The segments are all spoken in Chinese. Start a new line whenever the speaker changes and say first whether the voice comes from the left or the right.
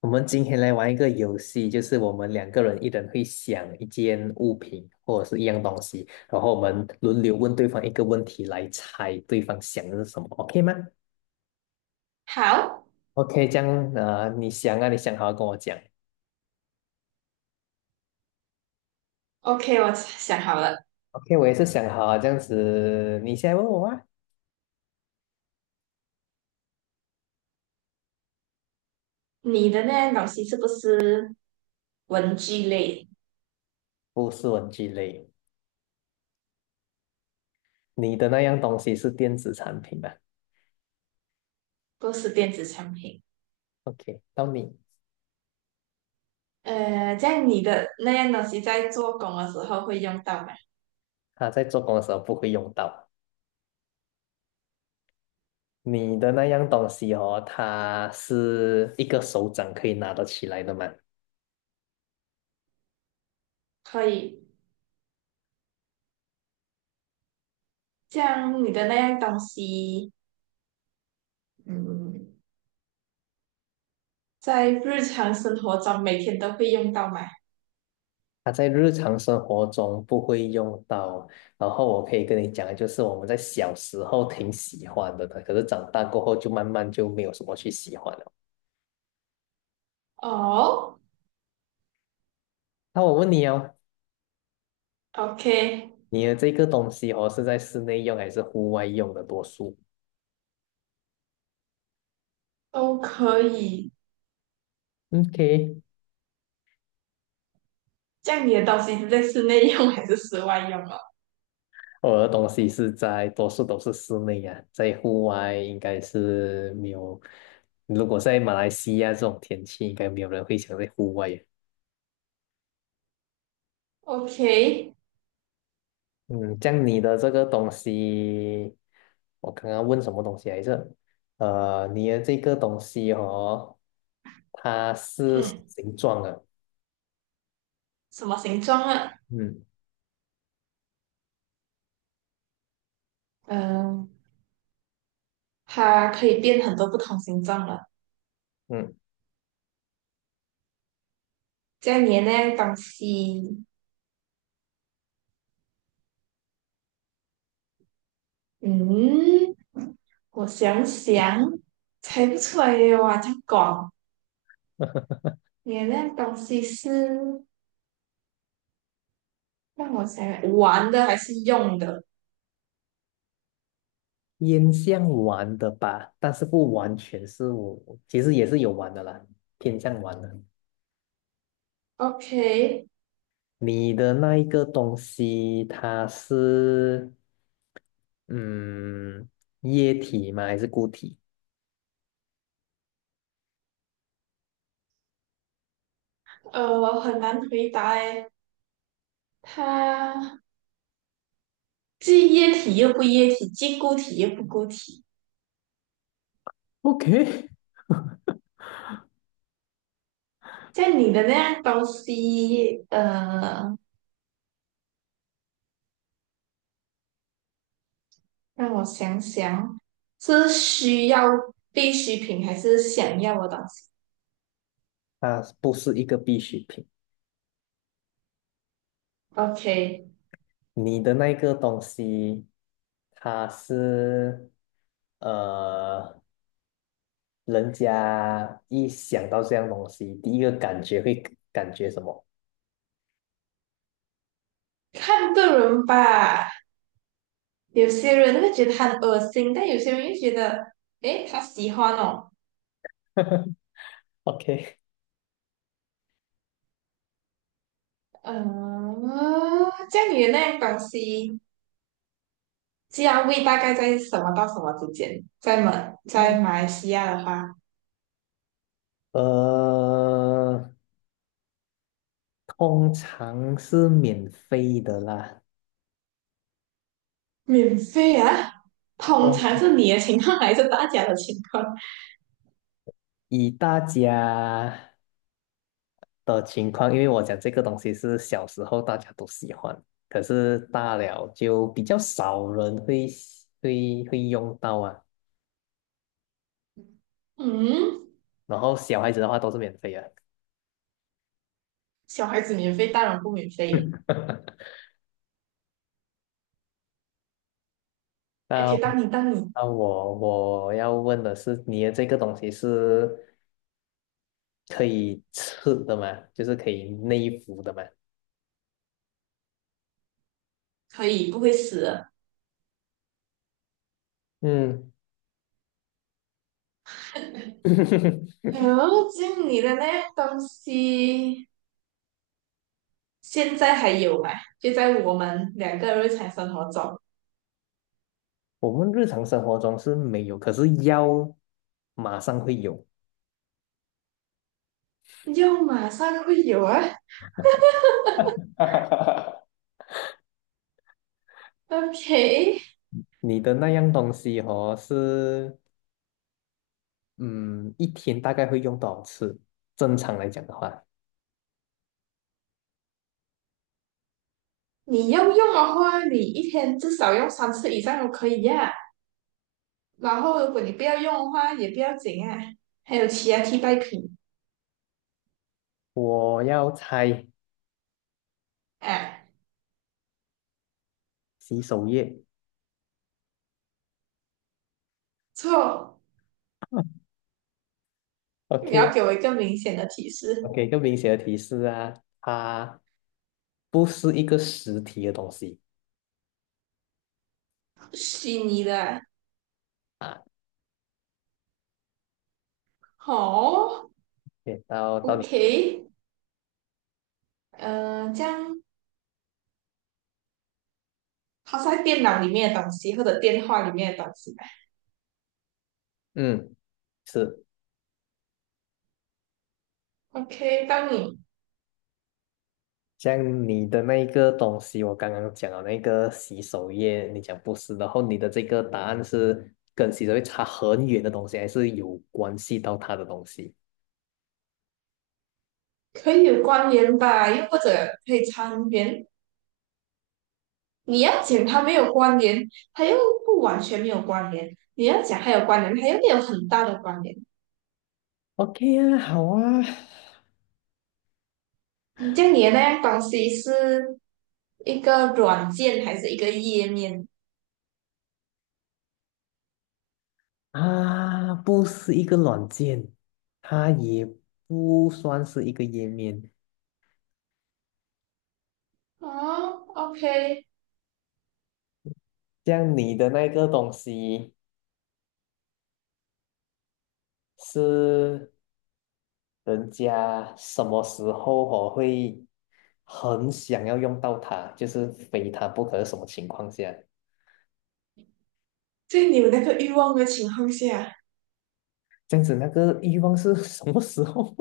left: 我们今天来玩一个游戏，就是我们两个人一人会想一件物品或者是一样东西，然后我们轮流问对方一个问题来猜对方想的是什么，OK 吗
right: 好
left: ？OK，这样你想啊，你想好跟我讲。
right: ，OK，我想好了。
left: OK，我也是想好啊，这样子，你先问我啊，
right: 你的那样东西是不是文具类，
left: 不是文具类，你的那样东西是电子产品吧
right: 不是电子产品？
left: ？OK，到你，
right: 这样你的那样东西在做工的时候会用到吗？
left: 他在做工的时候不会用到。你的那样东西哦，它是一个手掌可以拿得起来的吗？
right: 可以。这样你的那样东西，嗯，在日常生活中每天都会用到吗？
left: 它在日常生活中不会用到，然后我可以跟你讲，就是我们在小时候挺喜欢的，可是长大过后就慢慢就没有什么去喜欢了。
right: 哦
left: 那我问你哦，
right: ，OK，
left: 你的这个东西哦是在室内用还是户外用的多数
right: 都可以。
left: ？OK，
right: 这样你的东西是在室内用还是室外用哦
left: 我的东西是在多数都是室内呀、在户外应该是没有。如果在马来西亚这种天气，应该没有人会想在户外呀。
right: ？OK，
left: 嗯，像你的这个东西，我刚刚问什么东西来着？你的这个东西哦，它是什么
right: 嗯，
left: 形状的，
right: 什么形状啊？
left: 嗯
right: 嗯、它可以变很多不同形状了。
left: 嗯，
right: 这样你的那样东西，嗯，我想想，猜不出来耶哇，这样广。你的那样东西是让我想想玩的还是用的
left: 烟像玩的吧，但是不完全是我，其实也是有玩的啦，偏向玩的。
right: ？OK，
left: 你的那一个东西，它是嗯液体吗？还是固体
right: 很难回答诶，它既液体又不液体，既固体又不固体。
left: ？OK，
right: 像你的那样东西，让我想想，是需要必需品还是想要的东西？
left: 它不是一个必需品。
right: OK，
left: 你的那个东西，它是呃，人家一想到这样东西，第一个感觉会感觉什么
right: 看个人吧。有些人会觉得很恶心，但有些人又觉得，诶，他喜欢哦。
left: ？OK，
right: 嗯，这样你的那样东西，价位大概在什么到什么之间？在
left: 嗯
right: 马来西亚的话，
left: 呃，通常是免费的啦。
right: 免费啊，通常
left: 通
right: 是你的情况还是大家的情况？
left: 以大家的情况，因为我讲这个东西是小时候大家都喜欢，可是大了就比较少人会会用到啊。
right: 嗯，
left: 然后小孩子的话都是免费的。
right: 小孩子免费，大人不免费。哎，可以
left: 那
right: 当你当你
left: 那我我要问的是，你的这个东西是可以吃的吗？就是可以内服的吗？
right: 可以不会死的。
left: 嗯，
right: 哎，这样你的那样东西。现在还有嘛？就在我们两个日常生活中，
left: 我们日常生活中是没有，可是药马上会有。
right: 用马上会有啊。OK，
left: 你的那样东西哦，是嗯，一天大概会用多少次？正常来讲的话，
right: 你要用的话，你一天至少用三次以上都可以呀、啊然后如果你不要用的话，也不要紧啊。还有其他替代品
left: 我要猜
right: 啊？
left: 洗手液。
right: 错，你要
left: OK，
right: 给我一个明显的提
left: 我
right: 示。
left: 给一个明显的提示啊，它不是一个实体的东西
right: 虚拟的
left: 啊。
right: 好。
left: 对，到
right: o
left: 你，
right: k 这样它在电脑里面的东西或者电话里面的东西吧
left: 嗯，是。
right: ？OK，当你。
left: 像你的那一个东西，我刚刚讲了那个洗手液，你讲不是，然后你的这个答案是跟洗手液差很远的东西，还是有关系到它的东西
right: 可以有关联吧，又或者可以参联。你要讲它没有关联，它又不完全没有关联；你要讲它有关联，它又没有很大的关联。
left: ？OK 啊，好啊，
right: 嗯，像你的那样东西是一个软件还是一个页面？
left: 啊，不是一个软件，它也不算是一个页面。
right: 啊，OK，
left: 像你的那个东西是人家什么时候我会很想要用到它，就是非它不可，什么情况下？
right: 在你有那个欲望的情况下，
left: 这样子那个欲望是什么时候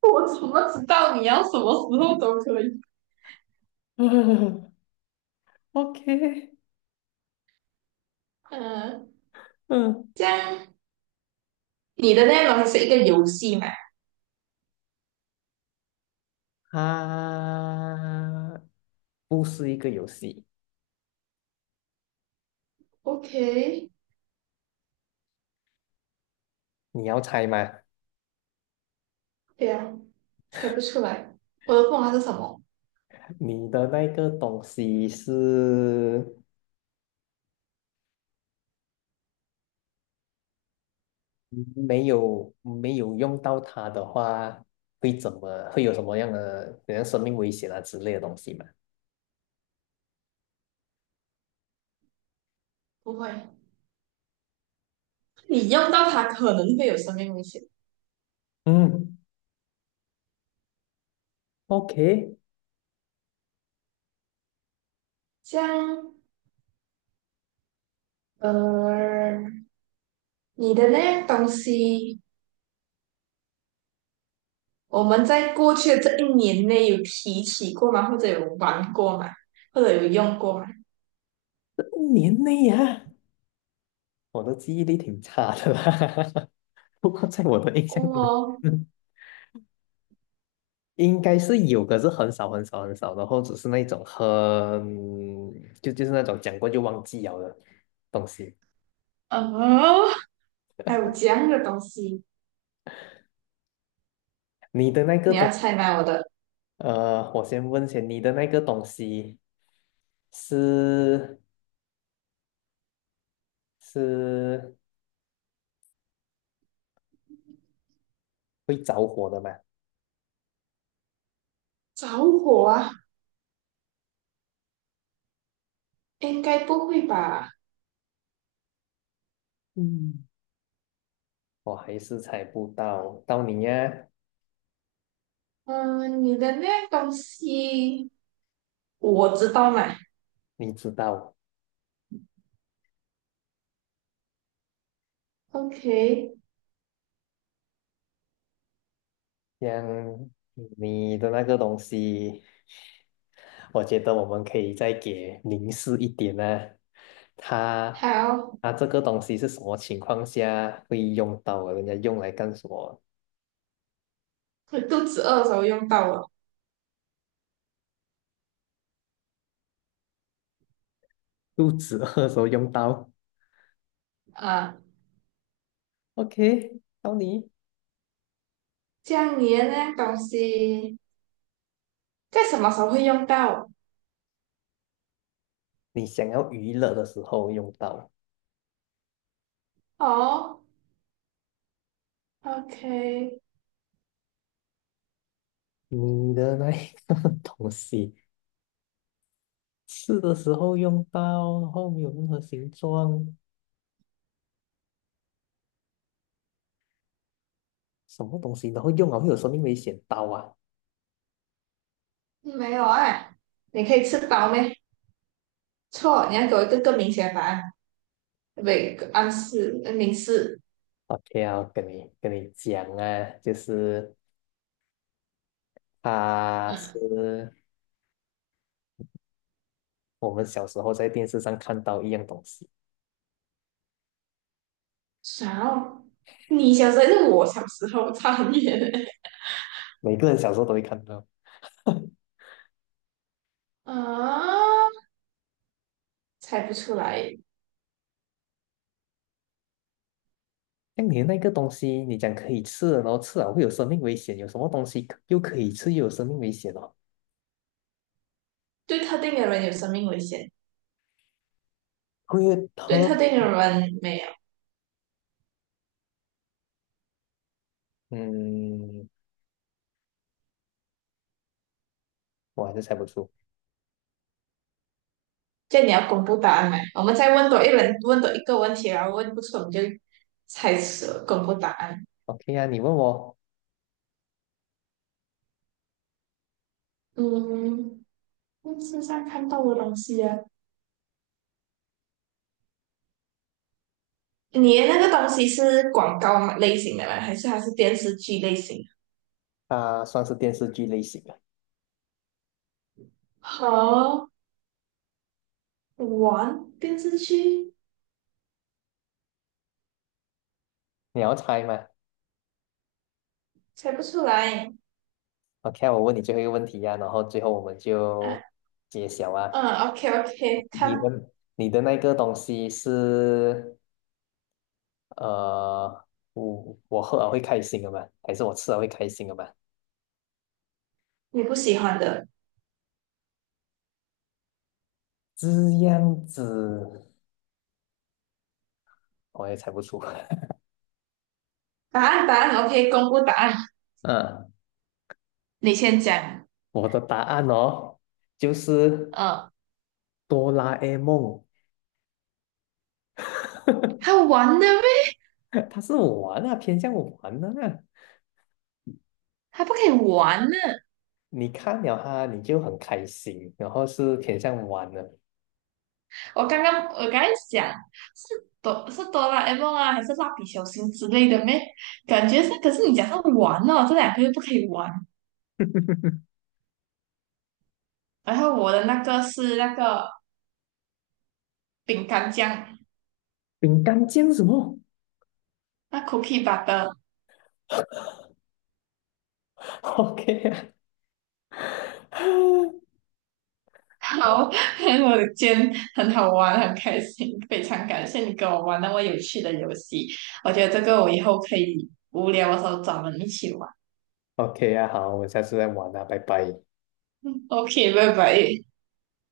right: 我怎么知道你要什么时候都可以？
left: 嗯？OK，
right: 嗯，
left: 嗯，
right: 这样你的内容东是一个游戏嘛？
left: 它不是一个游戏，
right: ，OK，
left: 你要猜吗？
right: 对啊，猜不出来。我的凤凰是什么？
left: 你的那个东西是没有用到它的话，会怎么会有什么样的，比如生命危险啊之类的东西吗？
right: 不会，你用到它可能会有生命危险。
left: 嗯，OK，
right: 像呃，你的那样东西，我们在过去的这一年内有提起过吗？或者有玩过吗？或者有用过吗？
left: 一年内呀、我的记忆力挺差的啦。不过在我的印象中，
right: 哦，
left: 嗯应该是有，可是很少很少很少，然后只是那种很就是那种讲过就忘记了的东西。
right: 哦，还有这样的东西，
left: 你的那个
right: 你要
left: 东，
right: 猜吗？我的
left: 我先问下你的那个东西是是会着火的吗？
right: 着火啊，应该不会吧？
left: 嗯，我还是猜不到，到你呀，
right: 嗯，你的那样东西我知道嘛。
left: 你知道。
right: OK，
left: 像你的那个东西，我觉得我们可以再给凝视一点呢、它
right: 好，
left: 它这个东西是什么情况下会用到啊？人家用来干什么？
right: 我肚子饿的时候用到了
left: 肚子饿的时候用到。
right: 啊。
left: OK，到你，
right: 这样你的那东西在什么时候会用到？
left: 你想要娱乐的时候用到。
right: 哦，OK，
left: 你的那一个 东西，吃的时候用到，然后没有任何形状，什么东西，然后用了会有生命危险，刀啊！
right: 没有啊，你可以吃饱没？错，你要给我一个更明显的答案。不，一个暗示，明示。
left: OK，要跟你讲啊，就是它
right: 嗯，
left: 是我们小时候在电视上看到一样东西，
right: 啥哦？你小时候还是我小时候，差很远欸
left: 每个人小时候都会看到。
right: 啊，猜不出来。
left: 像你的那个东西，你讲可以吃的，然后吃了会有生命危险，有什么东西可可以吃又有生命危险哦？
right: 对特定的人有生命危险，
left: 会
right: 对特
left: 喝？
right: 定的人没有。
left: 嗯，我还是猜不出。
right: 这样你要公布答案吗？我们再问多一轮，问多一个问题，然后问不出我们就猜测公布答案。
left: OK 啊，你问我，
right: 嗯，电视上看到的东西啊，你的那个东西是广告类型的吗？还是电视剧类型
left: 啊，算是电视剧类型的，
right: 好玩电视剧，
left: 你要猜吗
right: 猜不出来。
left: ？OK，啊我问你最后一个问题呀、然后最后我们就
right: 啊
left: 揭晓啊。
right: 嗯，OK OK，
left: 你
right: 看
left: 的你的那个东西是呃，我喝了会开心的吗？还是我吃了会开心的吗？
right: 你不喜欢的
left: 这样子我也猜不出。
right: 答案，答案 OK，公布答案。
left: 嗯，
right: 你先讲。
left: 我的答案哦，就是
right: 嗯，
left: 哆啦 A 梦，
right: 还玩的咩？
left: 它是玩啊，偏向玩的啊。
right: 还不可以玩呢。
left: 你看了它，你就很开心，然后是偏向玩的。
right: 我刚才想是哆啦 A 梦啊，还是蜡笔小新之类的咩？感觉是，可是你讲是玩哦，这两个又不可以玩。然后我的那个是那个饼干酱，
left: 饼干酱什么
right: 那 cookie butter，
left: ？OK 啊
right: 好，我的今天，很好玩，很开心，非常感谢你跟我玩那么有趣的游戏，我觉得这个我以后可以无聊的时候找人一起玩。
left: ，OK 啊，好，我们下次再玩啊，拜拜。
right: 嗯 OK，拜拜。